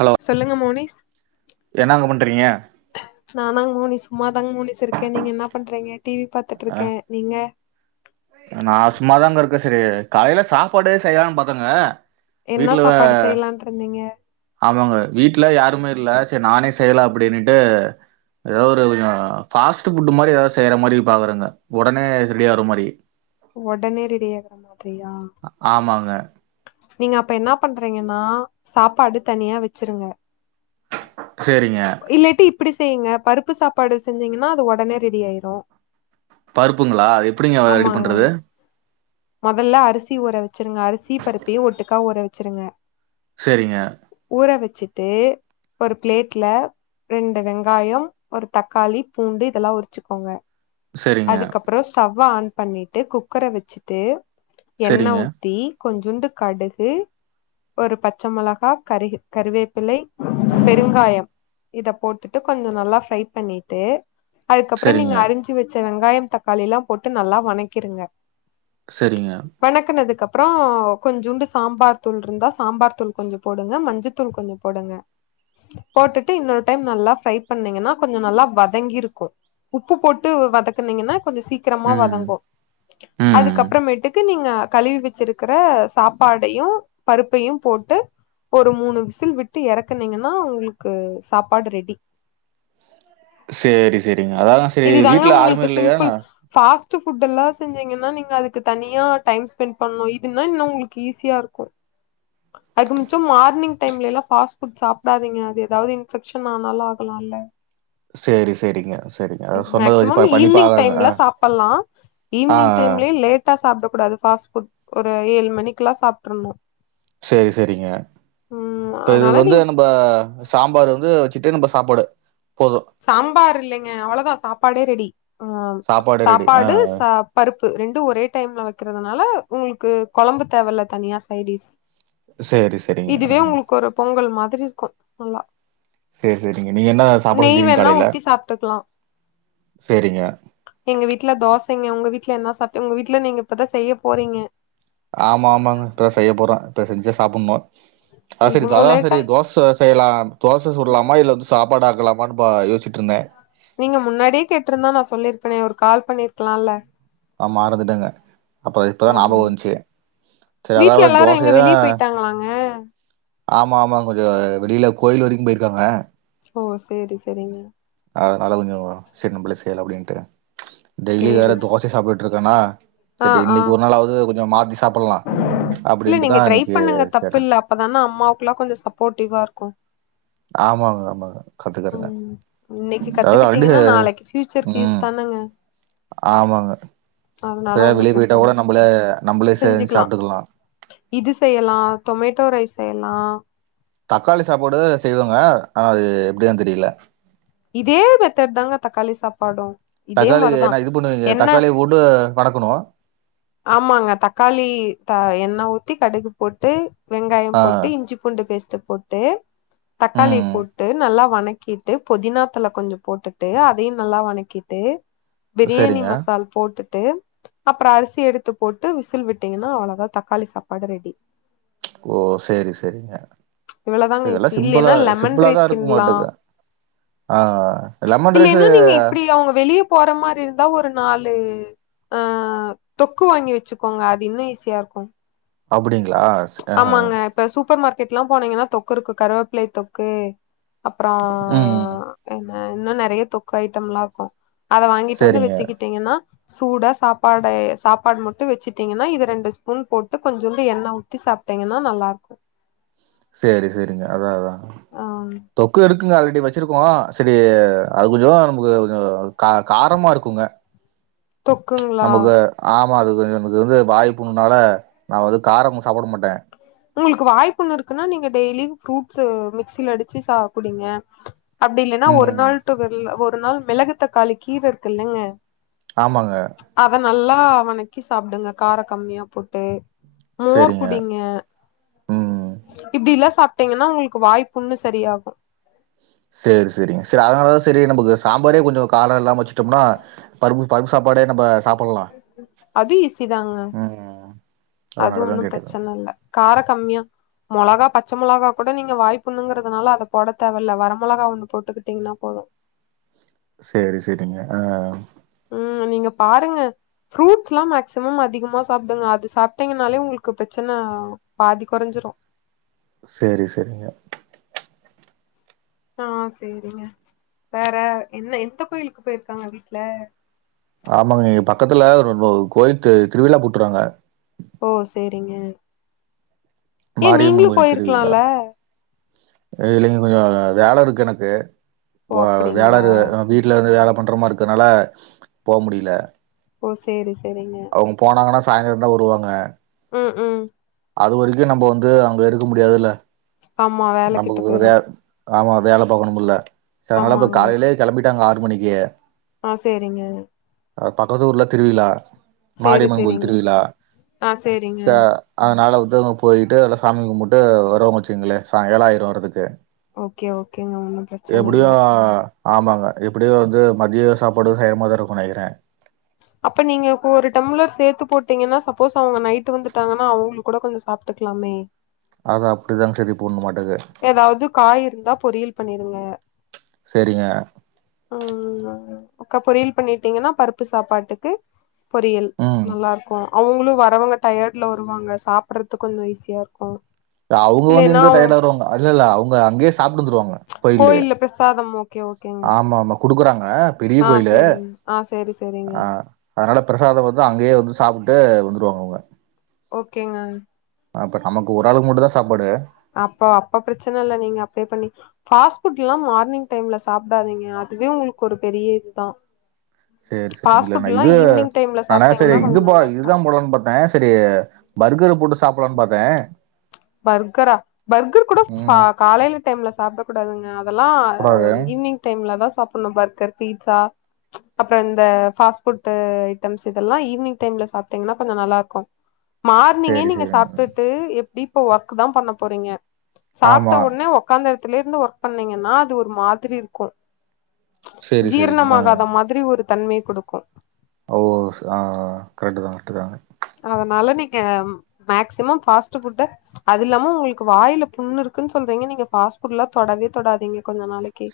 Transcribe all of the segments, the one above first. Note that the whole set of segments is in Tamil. ஹலோ சொல்லுங்க மோனிஸ் என்னங்க பண்றீங்க நானங் மோனிஸ் சும்மாதாங்க மோனிஸ் இருக்கே நீங்க என்ன பண்றீங்க டி வி பாத்துட்ருக்கே நீங்க நா சும்மாதாங்க இருக்கே சரி காலையில சாப்பாடே செய்யலாம்னு பாத்தங்க என்னா வீட்ல சாப்பாடு செய்யலான்ருந்தீங்க ஆமாங்க வீட்ல யாருமே இல்ல சரி நானே செய்யலா அப்டின்னுட்டு ஏதாவது ஒரு கொஞ்ச ஃபாஸ்ட் புட் மாரி ஏதாவது செய்ற மாரி பாக்கறங்க ஒடனே ரெடி ஆகற மாரி [inaudible] ஒடனே ரெடி ஆகுற மாதிரியா ஆமாங்க நீங்க அப்ப என்னா பண்றீங்கன்னா சாப்பாடு தனியா வச்சிருங்க சேரிங்க இல்லட்டி இப்டி செய்யுங்க பருப்பு சாப்பாடு செஞ்சீங்கன்னா அது ஒடனே ரெடி ஆயிரு பருப்புங்களா அது எப்படிங்க ரெடி பண்ணுறது மொதல்ல அரிசி ஊற வச்சிருங்க அரிசி பருப்பயு ஒட்டுக்கா ஊற வச்சிருங்க செரிங்க ஊற வச்சுட்டு ஒரு பிளேட்ல ரெண்டு வெங்காயம் ஒரு தக்காளி பூண்டு இதெல்லா உரிச்சுக்கோங்க சரிங்க அதுக்கப்பற ஸ்டவ் ஆன் பண்ணிட்டு குக்கர வச்சுட்டு எண்ண சரிங்க ஊத்தி கொஞ்சண்டு கடுகு ஒரு பச்ச மொளகா கருக கருவேப்ப ப்புள்ளை பெருங்காயம் இத போட்டுட்டு கொஞ்ச நல்லா ஃப்ரை பண்ணிட்டு அதுக்கப்பற நீங்க சரிங்க அரிஞ்சு வச்ச வெங்காயம் தக்காளில்லா போட்டு நல்லா வனக்கிருங்க சரிங்க வணக்கனதுக்கு அப்பறோ கொஞ்சூண்டு சாம்பார் தூள் இருந்தா சாம்பார் தூள் கொஞ்ச போடுங்க மஞ்ச தூள் கொஞ்ச போடுங்க போட்டுட்டு இன்னொரு டைம் நல்லா ஃரை பண்ணீங்கன்னா கொஞ்ச நல்லா வதங்கிருக்கு உப்பு போட்டு வதக் குனிங்கன்னா கொஞ்ச சீக்கிரமா ம் வதங்கு ம் அதுக்கப்பறமேட்டுக்கு நீங்க கழுவி வச்சிருக் குற சாப்பாடயு பருப்பையு போட்டு ஒரு மூணு விசில் விட்டு எறக்குனீங்கன்னா உங்களுக்கு சாப்பாடு ரெடி செரி செரிங்க அத தா செரி வீட்ல ஆருமே இல்லயா என ஃபாஸ்ட்ட் ஃபுட் எல்லா செஞ்சீங்கன்னா நீங்க அதுக்கு தனியா டைம் ஸ்பெண்ட் பண்ணணு இதுன்னா இன்னு உங்களுக்கு ஈஸியா இருக்கு அகிமிச்சம் மார்னிங் டைம்ல எல்லா ஃபஸ்ட்ஃபட் சாப்படாதீங்க அது எதாவது இஃபெக்ஷன் ஆனாலு ஆகலாம்ல்ல சேரி செரிங்க மேக்சிமம் ஈவி்னிங் டைம்ல சாப்பல்லா ஆ ஈவினிங் ஆ. டைம்லயே லேட் டா சாப்பட கூடாது பாஸ் புட் ஒரு ஏழு மணிக்கக்குல்லா சாப்ப்ட்ரணு செரி செரிங்க ம் இப்ப அதனால இதுக்கு நீங்க வந்து இப்ப சாம்பார் வந்து வச்சுட்டு நம்ம சாப்பாடு போதும். சாம்பார் இல்லைங்க அவ்வளவுதா சாப்பாடே ரெடி ஆ ரெடி. ஆ சாப்பாடு ச பருப்பு ரெண்டு ஒரே டைம்ல வைக்கறதுனால உங்களுக்கு கொழம்பு தேவல தனியா சைடிஸ் சரி, சரிங்க. இதுவே ம். உங்களுக்கு ஒரு பொங்கல் மாதிரி இருக்கு நல்லா செரி செரிங்க நீங்க என்ன சாப்பட நெய் செஞ்சுவீங்க வேணா காலையில ஊத்தி சாப்ட்டுக்கலா செரிங்க எங்க வீட்ல தோசங்க உங்க வீட்ல என்ன சாப்ட்டு உங்க வீட்ல நீங்க இப்பதா செய்ய போறீங்க ஆமா ஆமாங்க இப்பதா செய்ய போறோ இப்ப செஞ்சா சாப்பணு அத செரி இவ்ளோ அதா லேட்டா செரி தோச செய்யலாம் தோச சுடலாமா இல்ல வந்து சாப்பாடு ஆக்கலாமான்னு பா யோசிட்ருந்தே நீங்க முன்னாடியே கேட்ருந்தா நா சொல்லிருப்பேன ஒரு கால் பண்ணிருக்லாம்லா ஆ மறந்துட்டங்க அப்பறோ இப்பதா ஆ ஞாபகம் வந்த்ச்சு செர் வீட்ல அதாவத் எல்லாரு எங்க தோசய தா வெளிய போயிட்டாங்களாங்க ஆமா ஆமா கொஞ்சம் வெளியில கோயில் வரைக்கும் போயிருக்காங்க ஓ சேரி செரிங்க அதனால கொஞ்சம் செர் நம்பளே செய்லா அப்டின்ட்டு டெய்லி வேற சேரி தோசை சாப்புட்ருக்கனா ஆ செரி ஆ இன்னைக்கி ஒரு நாளாவ்து கொஞ்சம் மாத்தி சாப்பல்லா அப்டின்ட்டுதா அன்னைக்கி கேட்ட அப்ப தானா அம்மாவுக்லா கொஞ்சோ சப்போர்டிவா இருக்கும் ஆமாங்க ஆமாங்க கத்துக்கறங்க ம் இன்னைக்கு அதாவ்து கத்துக்கிட்டீங்கன்னா நாளைக்கு ஃபியூச்சருக்கு யூஸ் ம் தானங்க ஆமாங்க அதனால எப்பயா ஒன்னு வெளிய போயிட்டா கூட பிரச்சன நம்பளே நம்பளே சேஞ் செஞ்சுக்கலா சாப்ட்டுக்கலா இது செய்யலா டொமேட்டோ ரைஸ் செய்யலா தக்காளி சாப்பாடு செய்வாங்க ஆனா அது எப்டிதா தெரியல இதே மெத்தட் தாங்க தக்காளி சாப்பாடும் இதே தக்காளி மாரிதா ஏன்னா இது பண்ணுவீங்க என்ன தக்காளிய போட்டு வணக்கணு ஆமாங்க தக்காளி த எண்ணெ ஊத்தி கடுகு போட்டு வெங்காயம் ஆ போட்டு இஞ்சி பூண்டு பேஸ்ட்டு போட்டு தக்காளி ம் போட்டு நல்லா வனக்கிட்டு புதினா தழ கொஞ்சம் போட்டுட்டு அதையும் நல்லா வனக்கிட்டு பிரியாணி சரிங்க மசால் போட்டுட்டு அப்பறோ அரிசி எடுத்து போட்டு விசில் விட்டிங்கன்னா அவ்ளதா தக்காளி சாப்பாடு ரெடி ஓ செரி செரிங்க இவ்ளோதாங்க இதுல்லா ஈசி சிம்பிளா இல்லைன்னா லெமன் ரைஸ் சிம்பிளாதா இருக்க கிண்ட்லா மாட்டுக்கு ஆ ஆ லெமன் ரைஸ்ஸு இ அவங்க வெளியப் போற மாரி இருந்தா ஒரு நாலு ஆ தொக்கு வாங்கி வச்சுக்கோங்க அது இன்னு ஈஸியா இருக்கும் அப்படிங்ளா செ ஆமாங்க இப்ப சூப்பர் மார்க்கெட்ல்லா போனீங்கன்னா தொக்கு இருக்கு கருவேப்பிலை தொக்கு அப்பறம் ம் என்ன இன்னு நெறைய தொக்கு ஐட்டம்லாருக்கு அத வாங்கிட்டு வந்து சேரிங்க வெச்சுக்கிட்டீங்கன்னா சூடா சாப்பாடு சாப்பாடு மட்டு வெச்சுட்டீங்கன்னா இது ரெண்டு ஸ்பூன் போட்டு கொஞ்சோண்டு எண்ணெ ஊத் த்தி சாப்ட்டீங்கன்னா நல்லாருக்கும் சேரி செரிங்க அதா அதா ஆம் தொக்கு இருக்குங்க ஆல்ரெடி வச்சிருக்கோம் செரி அது கொஞ்சம் நமக்கு கொஞ்சம் கா காரமா இருக்குங்க தொக்குங்களா நமக்கு ஆமா அது கொஞ்சம் எனக்கு வந்து வாய்ப்புண்ணுனால நா வந்து காரமு சாப்பிட மாட்ட உங்குளுக்கு வாய்ப்புண்ணு இருக்குன்னா நீங்க டெய்லி ஃப்ரூட்ஸ்ஸ மிக்சில அடிச்சு சா குடிங்க அப்டி இல்லன்னா ஒரு ம் நாள் டு ஒரு நாள் மெளகுத்தக்காளி கீர இருக்குல்லங்க ஆமாங்க அத நல்லா வனக்கி சாப்டுங்க கார கம்மியா போட்டு மோர் சேரிங்க குடிங்க ம் இப்டில்லா சாப்ட்டீங்கன்னா உங்குள்க்கு வாய்ப்புண்ணு சரியாகும் சேரி செரிங்க சேரி அதனாலதா செரி நமக்கு சாம்பாரே கொஞ்சம் காரம் இல்லாம வச்சுட்டோம்னா பருப்பு பருப்பு சாப்பாடே நம்ப அதுவு ஈஸி தாங்க ம் அது அதனாலதா ஒன்னும் கேட்டதுங்க பிரச்சன இல்ல கார கம்மியா மொளகா பச்ச மொளகா கூட நீங்க வாய்ப்புண்ணுங்குறதுனால அத போட தேவையில்லை வர மொளகா ஒன்னு தொட்டுக்கிட்டீங்கன்னா போதும் சேரி சேரிங்க ஆ ம் நீங்க பாருங்க ஃப்ரூட்ஸ் எல்லாம் மேக்சிமம் அதிகமா சாப்பிடுங்க அது சாப்பிட்டீங்கனாலே உங்களுக்கு பிரச்சன பாதி குறைஞ்சிடும் சேரி சேரிங்க ஆ சேரிங்க வேற என்ன எந்த கோயிலுக்கு போயிருக்காங்க வீட்ல ஆமாங்க இங்க பக்கத்துல ஒரு கோயிவில் திருவிழா கூட்டுறாங்க ஓ சேரிங்க ஏன் மாரியம்மன் நீங்களும் கோயில் திருவிழா. போயிருக்கலால இல்லைங்க கொஞ்சம் வேலை இருக்கு எனக்கு ஓ வ வேலை அப்டிங்களா இரு வீட் வீட்ல வந்து வேலை பண்றமாரி இருக்கிறதுனால போ முடில ஓ சேரி சேரிங்க அவங்க போனாங்கன்னா சாயந்திரம் தான் வருவாங்க ம் ம் அது வரைக்கும் நம்ம வந்து அங்க இருக்க முடியாதுல்ல ஆமா வேல கெட்டு போயிரு நமக்குவே ஆமா வேல பார்க்கணும்ல இப்ப ஆமாங்க காலையிலே கிளம்பிட்டாங்க ஆறு மணிக்கே ஆ சேரிங்க அ பக்கத்து ஊர்ல திருவிழா சேரி மாரிஅம்மன் கோவில் சேரிங்க திருவிழா ஆ சேரிங்க ச அதனால வந்து அங்க போயிட்டு எல்ல சாமி கும்பிட்டு வரவ முச்சுங்களே சாய்ங்காலம் ஆய்ரும் வர்றதுக்கு ஓகே ஓகேங்க ஒன்னும் பிரச்சன இல்ல ஆ ஆமாங்க எப்டியும் வந்து மதியம் சாப்பாடு வேகமாதா தான் இருக்கும் நினைக்கிறேன் அப்ப நீங்க ஒரு டம்ளர் சேத்து போட்டீங்கன்னா சப்போஸ் அவங்க நைட் வந்துட்டாங்கன்னா அவங்களுக்கு கூட கொஞ்சம் சாப் டுக்கலாமே அதா அப்டிதாங்க சேத்து போன்னுமாட்டுக்கு ஏதாவது காய் இருந்தா பொரியல் பண்ணிருங்க சரிங்க ஆ உக்கா பொரியல் பண்ணிட்டீங்கன்னா பருப்பு சாப்பாட்டுக்கு பொறியல் ம் நல்லா இருக்கும் அவங்களும் வரவங்க டயர்ட்ல வருவாங்க சாப்படறது கொஞ்சம் ஈஸியா இருக்கும் அவங்க வந்து எங்க டயர்ட வருவாங்க இல்ல இல்ல அவங்க அங்கயே சாப்ட்டு வந்துருவாங்க கோயில்லு கோயில்ல பிரசாதம் ஓகே ஓகே ஆமா ஆமா குடுக்குறாங்க பெரிய கோயில்லு சேரிங்க ஆ சேரி சேரிங்க ஆ அதனால பிரசாதம் வந்து அங்கேயே வந்து சாப்பட்டு வந்துருவாங்க அவுங்க ஓகேங்க அப்ப நமக்கு ஒரு ஆளுக்கு மட்டும்தான் சாப்பாடு அப்போ அப்ப பிரச்சன இல்ல நீங்க அப்பே பண்ணி ஃபாஸ்ட் புட் எல்லாம் மார்னிங் டைம்ல சாப்டாதீங்க அதுவே உங்களுக்கு ஒரு பெரிய இதுதான் சேரி சரிங்க பாஸ்ட்புட் இல்லண்ணா எல்லாம் இது ஈவினிங் டைம்ல சாப்ட்டீங்கன்னா கொஞ்சம் நல்லா இருக்கும் போடனு பாத்தேன் செரி பர்கர் போட்டு சாப்படலாம்னு பாத்தேன் பர்கரா பர்கர் கூட ம் காலையில டைம்ல சாப்ட கூடாதுங்க அதெல்லாம் கூடாது ஈவி்னிங் டைம்ல தான் சாப்பணும் பர்கர் பீட்சா அப்பறம் இந்த பாஸ்ட்ஃபுட்டு ஐட்டம்ஸ் இதெல்லாம் ஈவினிங் டைம்ல சாப்ட்டீங்கன்னா கொஞ்சம் நல்லா இருக்கும் மார்னிங்கே சேரி நீங்க சேரிங்க சாப்ட்டுட்டு எப்டி இப்ப ஒர்க் தான் பண்ண போறீங்க ஆமா சாப்ட்ட உடனே உக்காந்த இடத்துல இருந்து ஒர்க் பண்ணீங்கன்னா அது ஒரு மாதிரி இருக்கும் சேரி சேரிங்க ஆ ஜீரணமாகாத மாரி ஒரு தன்மைய குடுக்கு ஓ சா கரெக்ட்டுதா கரெக்ட்டுதா அதனால நீங்க மேக்ஸிமம் ஃபாஸ்ட் ஃபுட்ட அதில்லாம உங்களுக்கு வாயில புண்ணு இருக்குன்னு சொல்றீங்க நீங்க ஃபாஸ்ட் ஃபுட்டெல்லா தொடவே தொடாதீங்க கொஞ்ச நாளைக்கு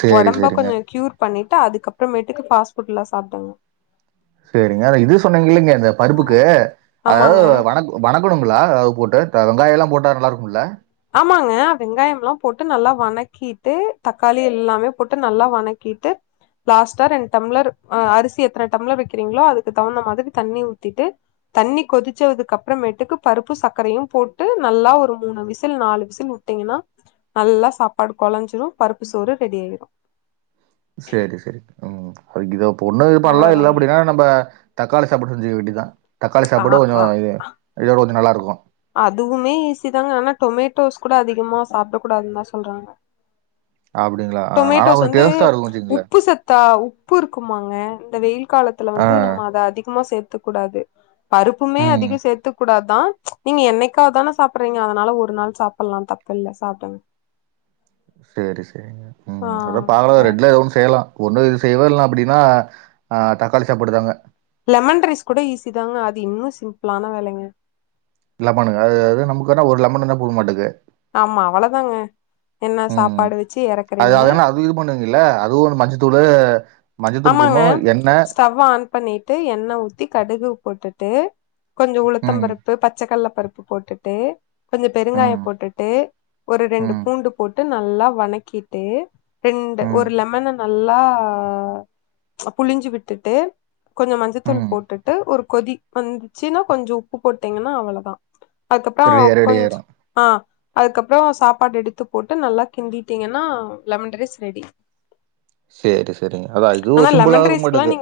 சேரி ஒடம்ப சேரிங்க. கொஞ்சோ கியூர் பண்ணிட்டு அதுக்கப்பறமேட்டுக்கு ஃபாஸ்ட் ஃபுட் எல்லா சாப்டுங்க சேரிங்க அது இது சொன்னீங்கல்லைங்க அந்த பருப்புக்கு அதாவது ஆமாங்க வணக் வணக்கணுங்ளா அதாவது வெங்காயோல்லா போட்டா நல்லாருக்குமல்ல ஆமாங்க வெங்காயம் எல்லா போட்டு நல்லா வணக்கிட்டு தக்காளி எல்லாமே போட்டு நல்லா வணக்கிட்டு லாஸ்டா ரெண் டம்ளர் அ அரிசி எத்தர டம்ளர் வெக்கறீங்களோ அதுக்கு தகுந்த மாரி தண்ணி ஊத்திட்டு தண்ணி கொதிச்சதுக்கு அப்றமேட்டுக்கு பருப்பு சக்கரயும் போட்டு நல்லா ஒரு மூணு விசி ல் நாலு விசில் விட்டீங்கன்னா நல்லா சாப்பாடு கொழஞ்சிரு பருப்பு சோறு ரெடி ஆயிரு சேரி சேரி ம் அது இதுக்கு ஒண்ணு பண்லா இல்ல அவ்ளோதாங்க அப்டின்னா நம்ப தக்காளி சாப்பாடு செஞ்சிக்க வேண்டிதுதா தக்காளி ஆ சாப்பாடு கொஞ்சோ ஆ இதோட கொஞ்சோ நல்லாருக்கு அதுவுமே ஈஸிதாங்க ஆனா டொமேட்டோஸ் கூட அதிகமா சாப்ட கூடாதுன்னுதா சொல்றாங்க அப்படிங்களா? ஆ ஆனா டொமேட்டோஸ் கொஞ்சம் வந்து டேஸ்ட்டா இருக்கும் வச்சுக்கங்களேன். உப்பு ச த்தா உப்பு இருக்குமாங்க இந்த வெயில் காலத்துல ஆ. வந்து நம்ம அத அதிகமா சேத்துக்கூடாது பருப்புமே ம். அதிகோ சேத்துக்கூடாதா நீங்க என்னைக்காதான சாப்டுறீங்க அதனால ஒரு நாள் சாப்ல்லா அது தப்பு இல்ல சாப்டுங்க சேரி சேரிங் ம் அதான் பாக்லா ஆ ரெண்ட்ல எதோ ஒன்னு செய்லா ஒன்னு இது செய்வ இல்ல அப்டின்னா ஆ தக்காளி சாப்பாடுதாங்க லெமன் ரைஸ் கூட ஈஸிதாங்க அது இன்னு சிம்பிளான வேலைங்க லெமனுங்க அதுாவது நமக்கு வேனா ஒரு லெமன் இருந்தா போடு மாட்டக்கு ஆமா அவ்ளதாங்க என்ன ம் சாப்பாடு வெச்சு அது எறக்குறீங்க அதனால அது இது பண்ண இல்ல அது ஒன்னு மஞ்சத்தூளு மஞ்சத்தூள் ஆமாங்க போட்ணு எண்ணெ ஸ்டவ் ஆன் பண்ணிட்டு எண்ணெ ஊத்தி கடுகு போட்டுட்டு கொஞ்சோ உளுத்தம் ம் பருப்பு பச்சக்கல்ல பரு ப்பு போட்டுட்டு கொஞ்சோ பெருங்காயோ ம் போட்டுட்டு ஒரு ரெண்டு ம் பூண்டு போட்டு நல்லா வணக்கிட்டு ரெண்டு ம் ஒரு லெமன நல்லா புழிஞ்சு விட்டுட்டு கொஞ்சோ மஞ்சத்தூள் ம் போட்டுட்டு ஒரு கொதி வந்துச்சுன்னா கொஞ்சோ உப்பு போட்டீங்கன்னா அவ்ளதா அதுக்கப்றோ ரெடி ரெடி ஆயிரு கொஞ்ச் ஆ அதுக்கப்றோ சாப்பாடு எடுத்து போட்டு நல்லா கிண்டிடீங்கன்னா லெமன் ரைஸ் ரெடி சேரி சேரிங்க அதா இதுவு சிம்பிளா இருக்கு மாட்டக்கு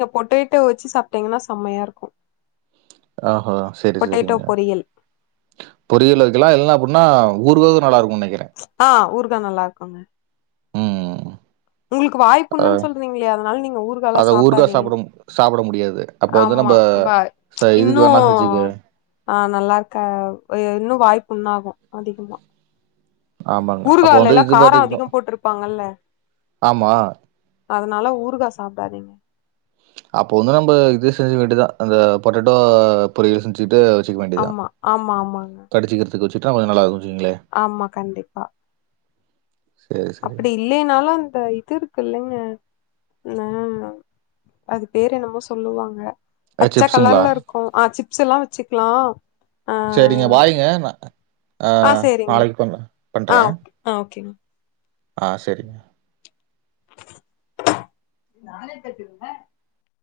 ட்டு வெச்சு சாப்ட்டீங்கன்னா செமயா இருக்கு ஆஹா சேரி பொட்டேட்டோ சேரிங்க பொரியல் பொரியலு வெக்கலா இல்ல அப்டினா ஊருகாக்கு நல்லா இருக்குனு நெனைக்கிற ஆ ஊறுகா நல்லா இருக்குங்க ம் உங்களுக்கு அ வாய்ப்புன்னு சொல்றீங்கில்லயா அதனால நீங்க ஊர்கால்லா அத ஊறுகா சாப்டாதீங்க சாப்ட சாப்ட முடியாது அப்போ வந்து ஆமா நம்ப வா இதுக்கு இன்னு வேணா செச்சுக்கு ஆ நல்லா இருக்க இன்னு வாய்ப்புன்னாகு அதிகமா ஆமாங்க அப்ப வந்து ஊறுகாய்லல்லா இது காரோ பாட்டுக்கு அதிகோ போட்டிருப்பாங்கல்ல ஆமா அதனால ஊறுகா சாப்டாதீங்க அப்போ வந்து நம்ம இது செஞ்சு வேண்டிதா அந்த பொட்டெட்டோ பொரியல் செஞ்ச்சிட்டு வச்சுக்க வேண்டிதா ஆமா ஆமா ஆமாங்க கடிச்சிக்கிறதுக்கு வச்சுட்டா கொஞ்ச நல்லாருக்கு வெச்சிங்குங்ளே ஆமா கண்டிப்பா சேரி சேரி அப்டி இல்லேனாலு அந்த இது இருக்கு இல்லங்க ஆ அது பேரு என்னமோ சொல்லுவாங்க பச்ச சிப்ஸுங்களா கலர்ல இருக்கு ஆ சிப்ஸ் எல்லா வச்சுக்லா சேரிங்க பாய்ங்க நா அ ஆ சேரிங்க நாளைக்கு பண்ணு ஆ பண்றே ஓகே ஆ ஓகேங்க ஆ செரிங்க நானே கட்டிருந்தே